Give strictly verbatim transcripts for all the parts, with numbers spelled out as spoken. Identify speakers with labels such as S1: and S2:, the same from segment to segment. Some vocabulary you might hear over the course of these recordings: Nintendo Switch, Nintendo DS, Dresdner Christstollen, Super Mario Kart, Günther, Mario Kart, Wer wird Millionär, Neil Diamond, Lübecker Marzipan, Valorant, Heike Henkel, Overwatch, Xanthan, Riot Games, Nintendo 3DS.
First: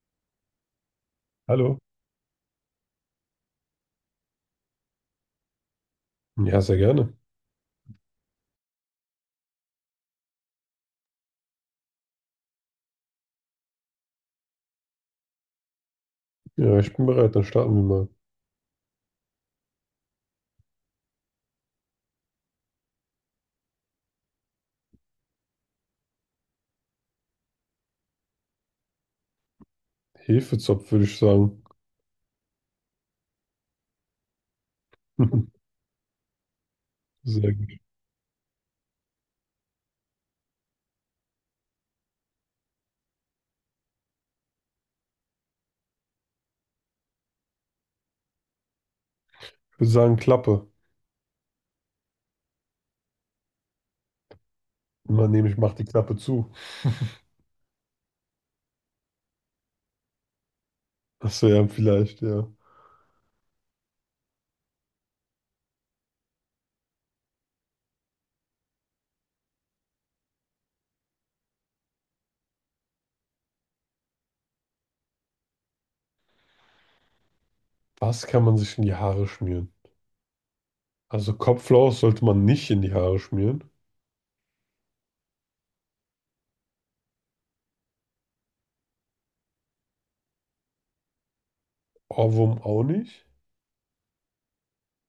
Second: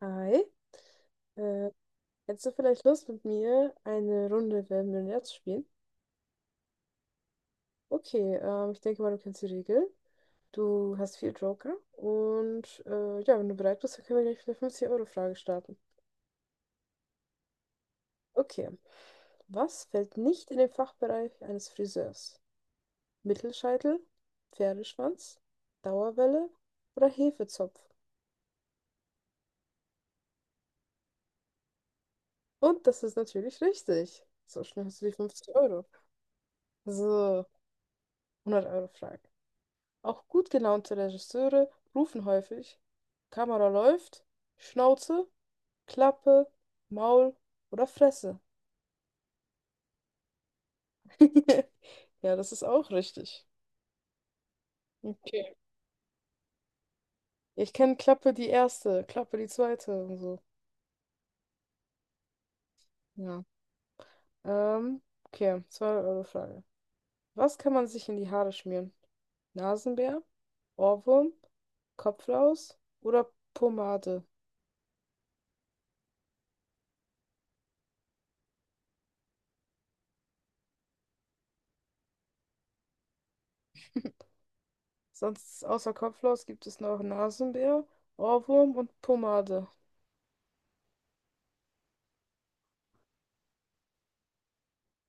S1: Hi. Äh,
S2: Hallo.
S1: Hättest du vielleicht Lust mit mir eine Runde Wer wird Millionär zu spielen?
S2: Ja, sehr gerne.
S1: Okay, ähm, ich denke mal, du kennst die Regeln. Du hast vier Joker und äh, ja, wenn du bereit bist, dann können wir gleich mit der fünfzig-Euro-Frage starten.
S2: Ja, ich bin bereit. Dann starten wir mal.
S1: Okay. Was fällt nicht in den Fachbereich eines Friseurs? Mittelscheitel, Pferdeschwanz, Dauerwelle oder Hefezopf?
S2: Hefezopf, würde ich sagen.
S1: Und das ist natürlich richtig. So schnell hast du die fünfzig Euro. So,
S2: Sehr gut.
S1: hundert Euro Frage. Auch gut gelaunte Regisseure rufen häufig: Kamera läuft, Schnauze, Klappe, Maul oder Fresse.
S2: Ich würde sagen Klappe.
S1: Ja, das ist auch richtig.
S2: Man nehme
S1: Okay.
S2: ich, mache die Klappe zu.
S1: Ich kenne Klappe die erste, Klappe die zweite und so.
S2: Das ja, vielleicht, ja.
S1: Ja. Ähm, okay, zweite Euro Frage. Was kann man sich in die Haare schmieren? Nasenbär, Ohrwurm, Kopflaus oder Pomade?
S2: Was kann man sich in die Haare schmieren? Also Kopflaus sollte man nicht in die Haare schmieren.
S1: Sonst außer Kopflaus gibt es noch Nasenbär, Ohrwurm und Pomade.
S2: Ohrwurm auch nicht.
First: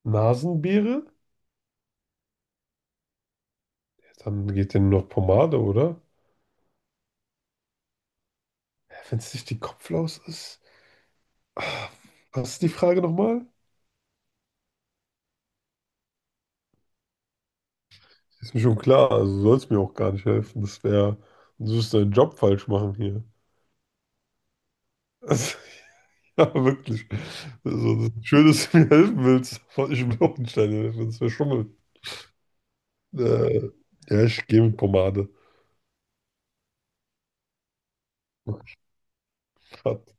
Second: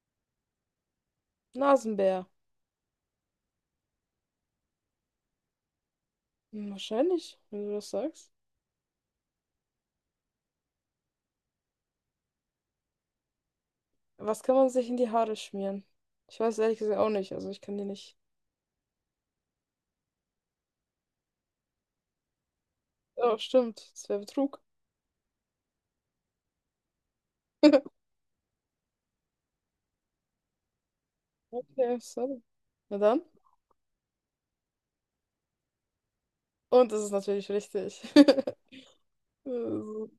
S2: Nasenbeere?
S1: Nasenbär.
S2: Ja, dann geht denn nur noch Pomade, oder?
S1: Hm, wahrscheinlich, wenn du das sagst.
S2: Wenn es nicht die Kopflaus ist. Ah, Was ist die Frage nochmal?
S1: Was kann man sich in die Haare schmieren? Ich weiß ehrlich gesagt auch nicht. Also ich kann dir nicht.
S2: Ist mir schon klar. Also soll es mir auch gar nicht helfen. Das wäre, du wirst deinen Job falsch machen hier.
S1: Oh, stimmt. Das wäre Betrug.
S2: Also, ja, wirklich. Also, das- ist schön, dass du mir helfen willst, aber ich will auch nicht deine Hilfe, das wäre Schummeln.
S1: Okay, sorry. Na dann.
S2: Äh, ja, ich gehe mit Pomade.
S1: Und das ist natürlich richtig.
S2: Oh
S1: Also,
S2: Gott,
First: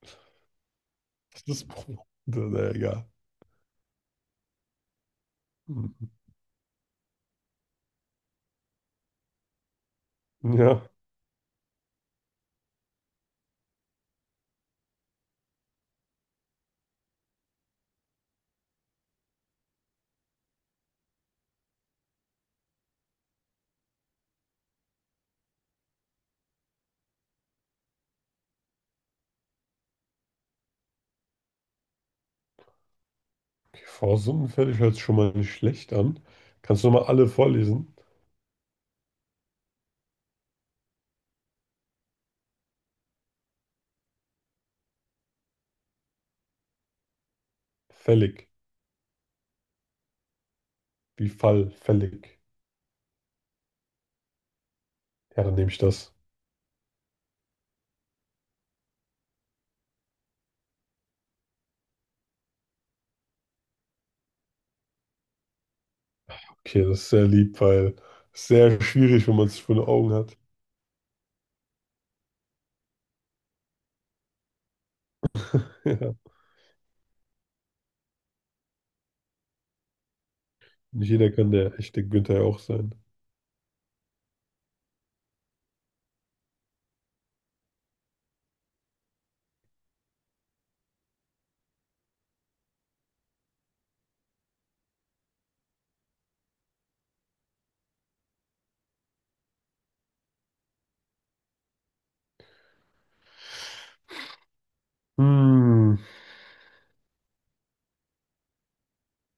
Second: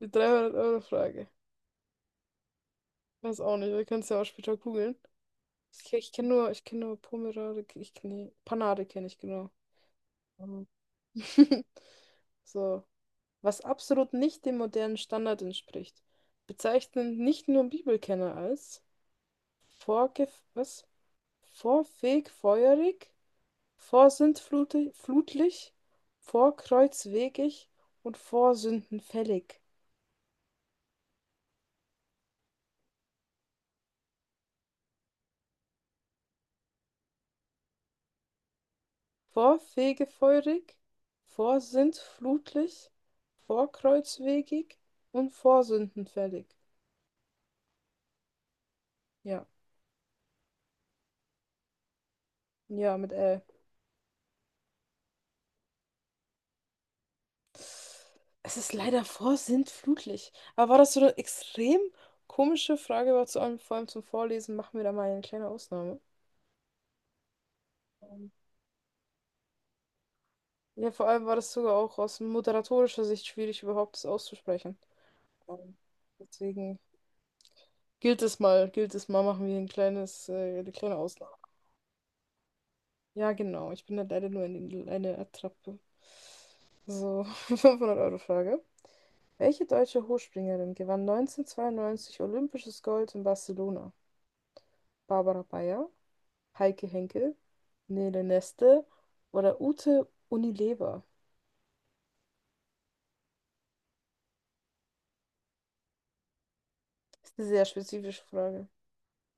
S1: die dreihundert Euro Frage.
S2: das ist Pomade. Na ja, egal.
S1: Weiß auch nicht. Wir können es ja auch später googeln. Ich,
S2: Hm.
S1: ke- ich kenne nur, ich kenne nur Pomerade. Ich, nee, Panade kenne ich genau. Mhm.
S2: Ja,
S1: So, was absolut nicht dem modernen Standard entspricht, bezeichnen nicht nur Bibelkenner als vorgef was? Vorfegfeuerig, vorsintflutlich, vorkreuzwegig und vorsündenfällig.
S2: okay, v fällig hört sich schon mal nicht schlecht an. Kannst du noch mal alle vorlesen?
S1: Vorfegefeuerig, vorsintflutlich, vorkreuzwegig und vorsündenfällig.
S2: Fällig.
S1: Ja,
S2: Wie Fall, fällig.
S1: ja, mit L.
S2: Ja, dann nehme ich das.
S1: Es ist leider vorsintflutlich. Aber war das so eine extrem komische Frage, war zu allem, vor allem zum Vorlesen, machen wir da mal eine kleine Ausnahme.
S2: Okay, das ist sehr lieb, weil
S1: Ähm,
S2: es ist sehr schwierig, wenn man es vor den Augen hat.
S1: Ja, vor allem war das sogar auch aus moderatorischer Sicht schwierig, überhaupt das auszusprechen. Ähm,
S2: Ja,
S1: Deswegen gilt es mal, gilt es mal, machen wir ein kleines, äh, eine kleine
S2: nicht jeder
S1: Ausnahme.
S2: kann der echte Günther ja auch sein.
S1: Ja, genau. Ich bin halt leider nur eine, eine Attrappe. So, fünfhundert Euro Frage. Welche deutsche Hochspringerin gewann neunzehnhundertzweiundneunzig olympisches Gold in Barcelona? Barbara Bayer, Heike Henkel, Nele Neste oder Ute Unilever?
S2: Hm.
S1: Ist eine sehr spezifische Frage.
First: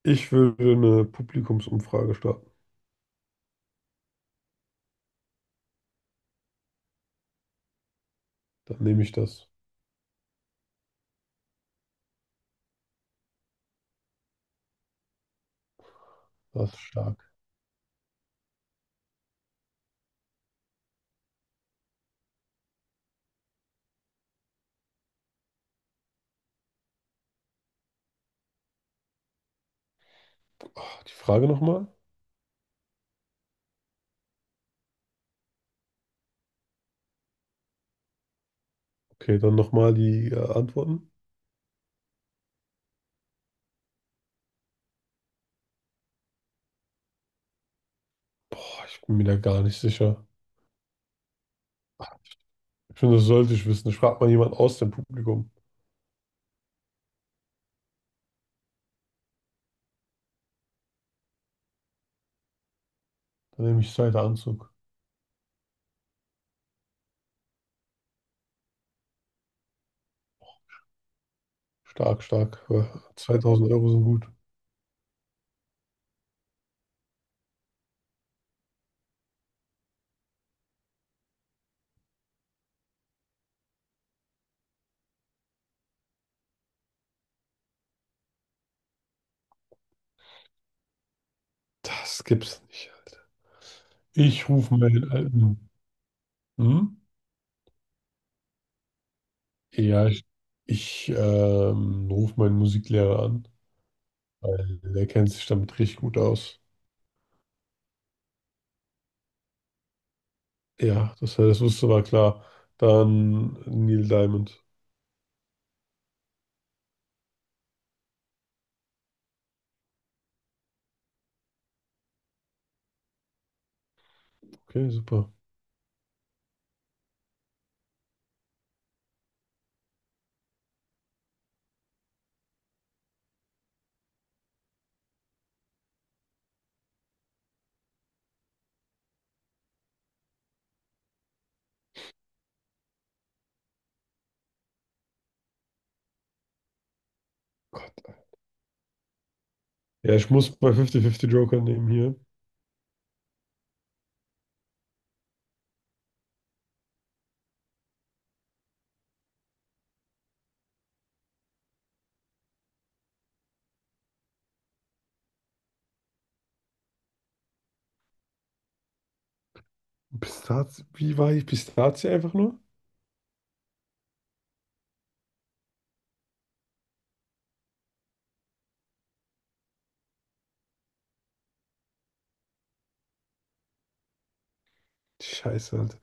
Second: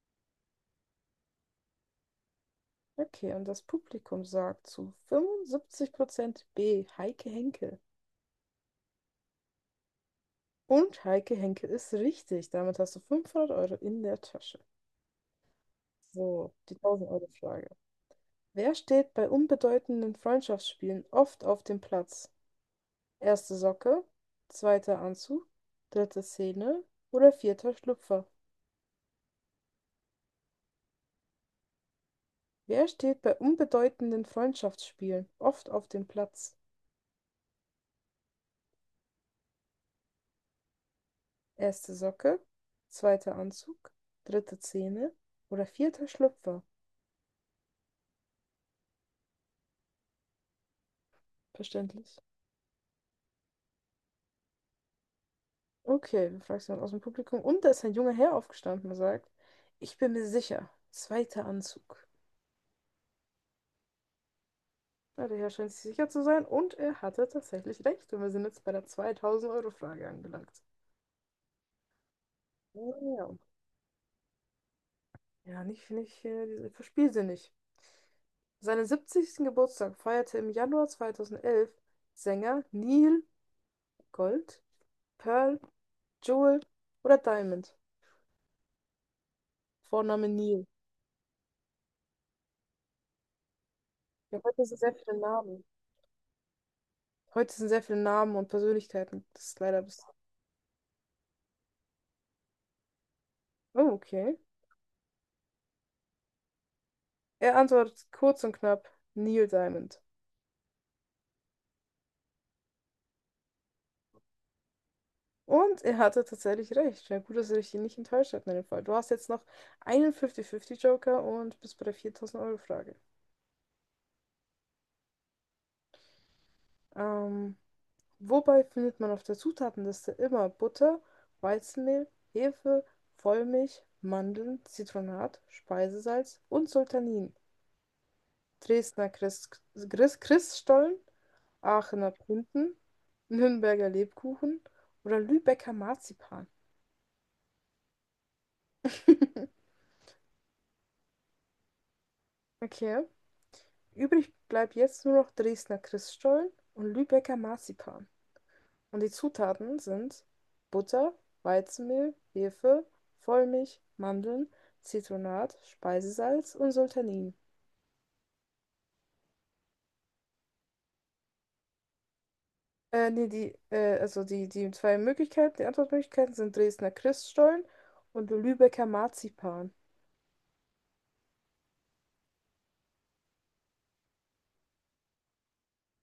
S2: Ich würde eine Publikumsumfrage starten.
S1: Okay, und das Publikum sagt zu fünfundsiebzig Prozent B, Heike Henkel.
S2: Dann nehme ich das.
S1: Und Heike Henkel ist richtig. Damit hast du fünfhundert Euro in der Tasche. So,
S2: Das
S1: die
S2: ist stark.
S1: tausend-Euro-Frage. Wer steht bei unbedeutenden Freundschaftsspielen oft auf dem Platz? Erste Socke, zweiter Anzug, dritte Szene oder vierter Schlüpfer?
S2: Ah, die Frage nochmal?
S1: Wer steht bei unbedeutenden Freundschaftsspielen oft auf dem Platz?
S2: Okay, dann nochmal die äh, Antworten.
S1: Erste Socke, zweiter Anzug, dritte Zähne oder vierter Schlüpfer?
S2: Boah, ich bin mir da gar nicht sicher. Ach,
S1: Verständlich.
S2: ich finde, das sollte ich wissen. Ich frage mal jemanden aus dem Publikum.
S1: Okay, wir fragen jemand aus dem Publikum. Und da ist ein junger Herr aufgestanden und sagt, ich bin mir sicher, zweiter Anzug.
S2: Dann nehme ich zweiter Anzug.
S1: Na, der Herr scheint sich sicher zu sein und er hatte tatsächlich recht. Und wir sind jetzt bei der zweitausend-Euro-Frage angelangt.
S2: Stark, stark. Äh,
S1: Ja,
S2: zweitausend Euro sind gut.
S1: ja, nicht, nicht, äh, diese- verspiel sie nicht. Seinen siebzigsten. Geburtstag feierte im Januar zweitausendelf Sänger Neil Gold, Pearl, Jewel oder Diamond. Vorname Neil.
S2: Das gibt's nicht, Alter.
S1: Ja,
S2: Ich
S1: heute
S2: rufe
S1: sind sehr
S2: meinen
S1: viele Namen.
S2: alten. Hm?
S1: Heute sind sehr viele Namen und Persönlichkeiten. Das ist leider bis.
S2: Ja, ich, ich ähm, rufe meinen Musiklehrer an,
S1: Oh, okay.
S2: weil der kennt sich damit richtig gut aus.
S1: Er antwortet kurz und knapp: Neil Diamond.
S2: Ja, das, das wusste war klar. Dann Neil Diamond.
S1: Und er hatte tatsächlich recht. Ja, gut, dass er dich nicht enttäuscht hat in dem Fall. Du hast jetzt noch einen fünfzig fünfzig Joker und bist bei der viertausend-Euro-Frage.
S2: Okay, super.
S1: Ähm. Wobei findet man auf der Zutatenliste immer Butter, Weizenmehl, Hefe, Vollmilch, Mandeln, Zitronat, Speisesalz und Sultanin: Dresdner Christ Christ Christstollen, Aachener Printen, Nürnberger Lebkuchen oder Lübecker Marzipan?
S2: Ja, ich muss bei fünfzig fünfzig Joker nehmen hier.
S1: Okay. Übrig bleibt jetzt nur noch Dresdner Christstollen und Lübecker Marzipan. Und die Zutaten sind Butter, Weizenmehl, Hefe, Vollmilch, Mandeln, Zitronat, Speisesalz und Sultanin.
S2: Pistazie, wie war ich? Pistazie einfach nur?
S1: Äh, nee, die, äh, also die, die zwei Möglichkeiten, die Antwortmöglichkeiten sind Dresdner Christstollen und Lübecker Marzipan.
S2: Scheiße, Alter.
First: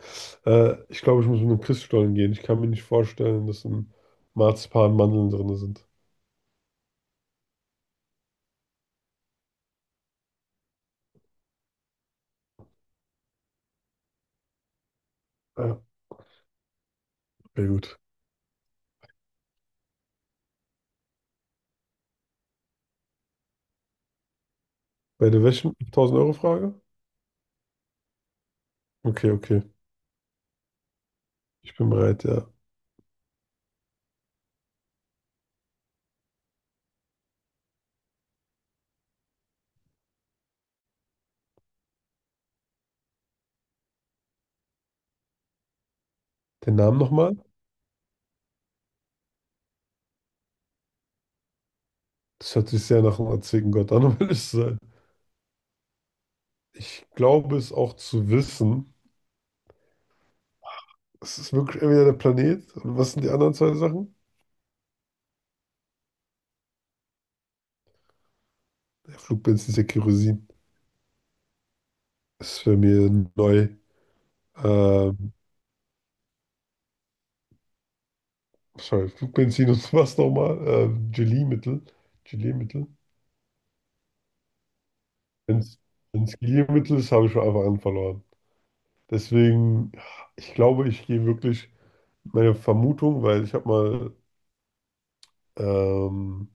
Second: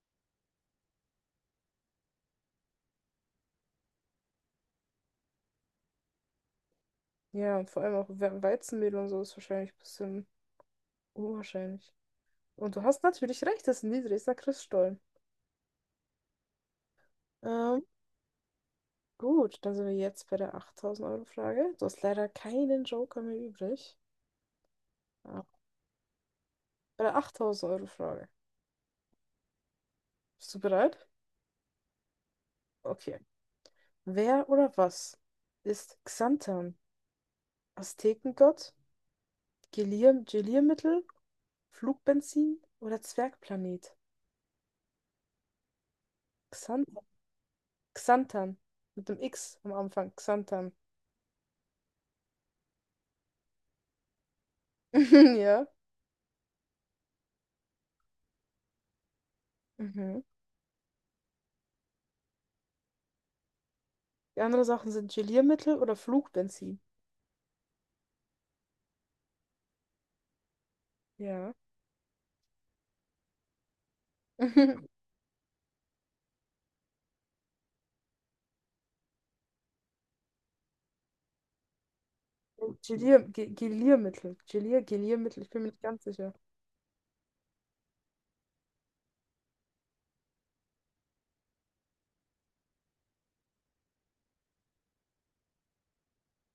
S2: Äh, ich glaube, ich muss mit einem Christstollen gehen. Ich kann mir nicht vorstellen, dass ein Marzipan Mandeln drin sind.
S1: Ja, und vor allem auch We- Weizenmehl und so ist wahrscheinlich ein bisschen unwahrscheinlich. Und du hast natürlich recht, das sind die Dresdner Christstollen.
S2: Ja, sehr
S1: Ähm,
S2: gut.
S1: gut, dann sind wir jetzt bei der achttausend-Euro-Frage. Du hast leider keinen Joker mehr übrig.
S2: Bei der
S1: Ah,
S2: welchen tausend-Euro-Frage?
S1: bei der achttausend-Euro-Frage.
S2: Okay, okay.
S1: Bist du bereit?
S2: Ich bin bereit, ja.
S1: Okay. Wer oder was ist Xanthan? Aztekengott, Gelir Geliermittel, Flugbenzin oder Zwergplanet?
S2: Den Namen
S1: Xanthan.
S2: nochmal?
S1: Xanthan. Mit dem X am Anfang. Xanthan.
S2: Das hört sich sehr nach einem antiken Gott an, um ehrlich zu sein.
S1: Ja.
S2: Ich glaube es auch zu wissen.
S1: Mhm.
S2: Es ist wirklich entweder der Planet. Und was sind die anderen zwei Sachen?
S1: Die anderen Sachen sind Geliermittel oder Flugbenzin.
S2: Ja, Flugbenzin ist ja Kerosin.
S1: Ja.
S2: Das ist für mir neu. Ähm, Sorry, Flugbenzin und was nochmal? Ähm, Geliermittel. Geliermittel.
S1: Gelier Ge- Geliermittel. Gelier Geliermittel. Ich
S2: Wenn
S1: bin mir nicht ganz sicher.
S2: es Geliermittel ist, habe ich schon einfach an verloren. Deswegen, ich glaube, ich gehe wirklich meine Vermutung, weil ich habe mal ähm,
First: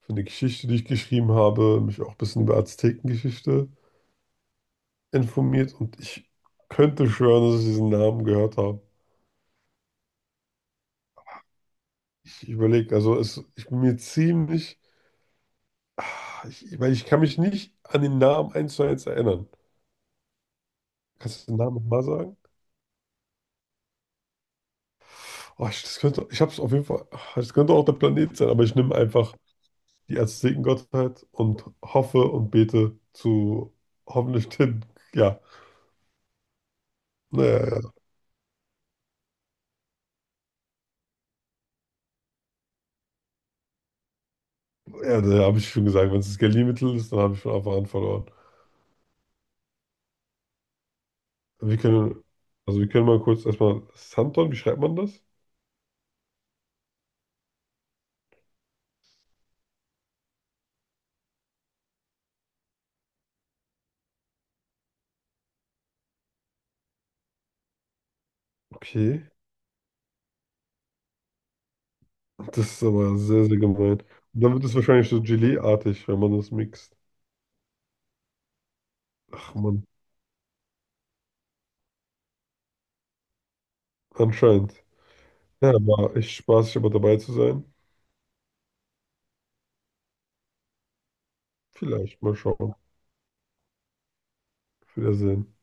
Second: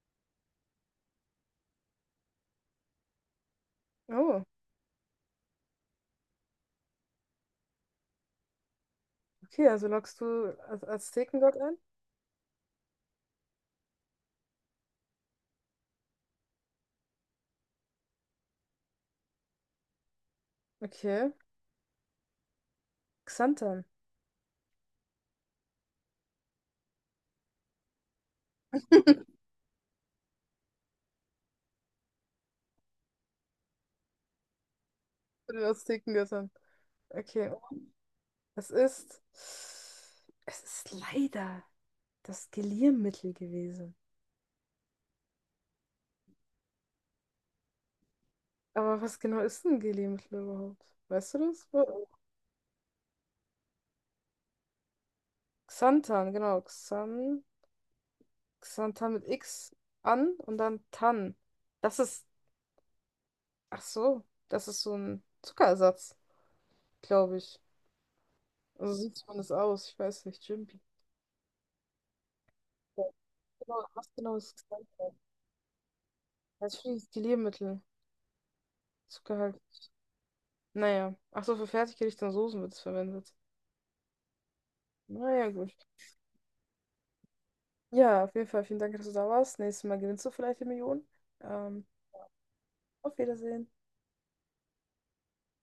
S2: für eine Geschichte, die ich geschrieben habe, mich auch ein bisschen über Aztekengeschichte
S1: Oh,
S2: informiert und ich könnte schwören, dass ich diesen Namen gehört habe.
S1: okay. Also loggst du Az Aztekengott ein?
S2: Ich überlege, also es, ich bin mir ziemlich, ah, ich, ich- weil ich kann mich nicht an den Namen eins zu eins erinnern.
S1: Okay.
S2: Kannst du den Namen nochmal sagen?
S1: Xanthan.
S2: Oh, ich, das könnte, ich habe es auf jeden Fall, ah, das könnte auch der Planet sein, aber ich nehme
S1: Würde
S2: einfach die Aztekengottheit und hoffe und bete zu hoffentlich den, ja,
S1: das Ticken gestern. Okay,
S2: naja, ja,
S1: es ist. Es ist leider das Geliermittel gewesen.
S2: ja, ja, da habe ich schon gesagt, wenn es das Galliermittel ist, dann habe ich von Anfang an verloren.
S1: Aber was genau ist ein Geliermittel überhaupt? Weißt du das?
S2: Wir
S1: Wo-
S2: können, also wir können mal kurz erstmal, Santon, wie schreibt man das?
S1: Xanthan, genau. Xan, Xanthan mit X an und dann Tan. Das ist. Ach so, das ist so ein Zuckerersatz, glaube ich. Also so sieht
S2: Okay.
S1: man das aus. Ich weiß nicht. Jimpi.
S2: Das ist aber sehr, sehr
S1: Genau,
S2: gemein.
S1: was genau
S2: Und
S1: ist
S2: dann wird es wahrscheinlich
S1: Xanthan?
S2: so Gelee-artig, wenn man das
S1: Das ist für
S2: mixt.
S1: dieses Geliermittel.
S2: Ach man,
S1: Zuckerhalt. Naja. Ach so, für Fertiggerichte und Soßen wird es verwendet.
S2: anscheinend.
S1: Naja,
S2: Ja,
S1: gut.
S2: war echt spaßig, aber dabei zu sein.
S1: Ja, auf jeden Fall vielen Dank, dass du da warst. Nächstes Mal gewinnst du vielleicht die Million. Ähm,
S2: Vielleicht mal schauen.
S1: auf Wiedersehen.
S2: Auf Wiedersehen.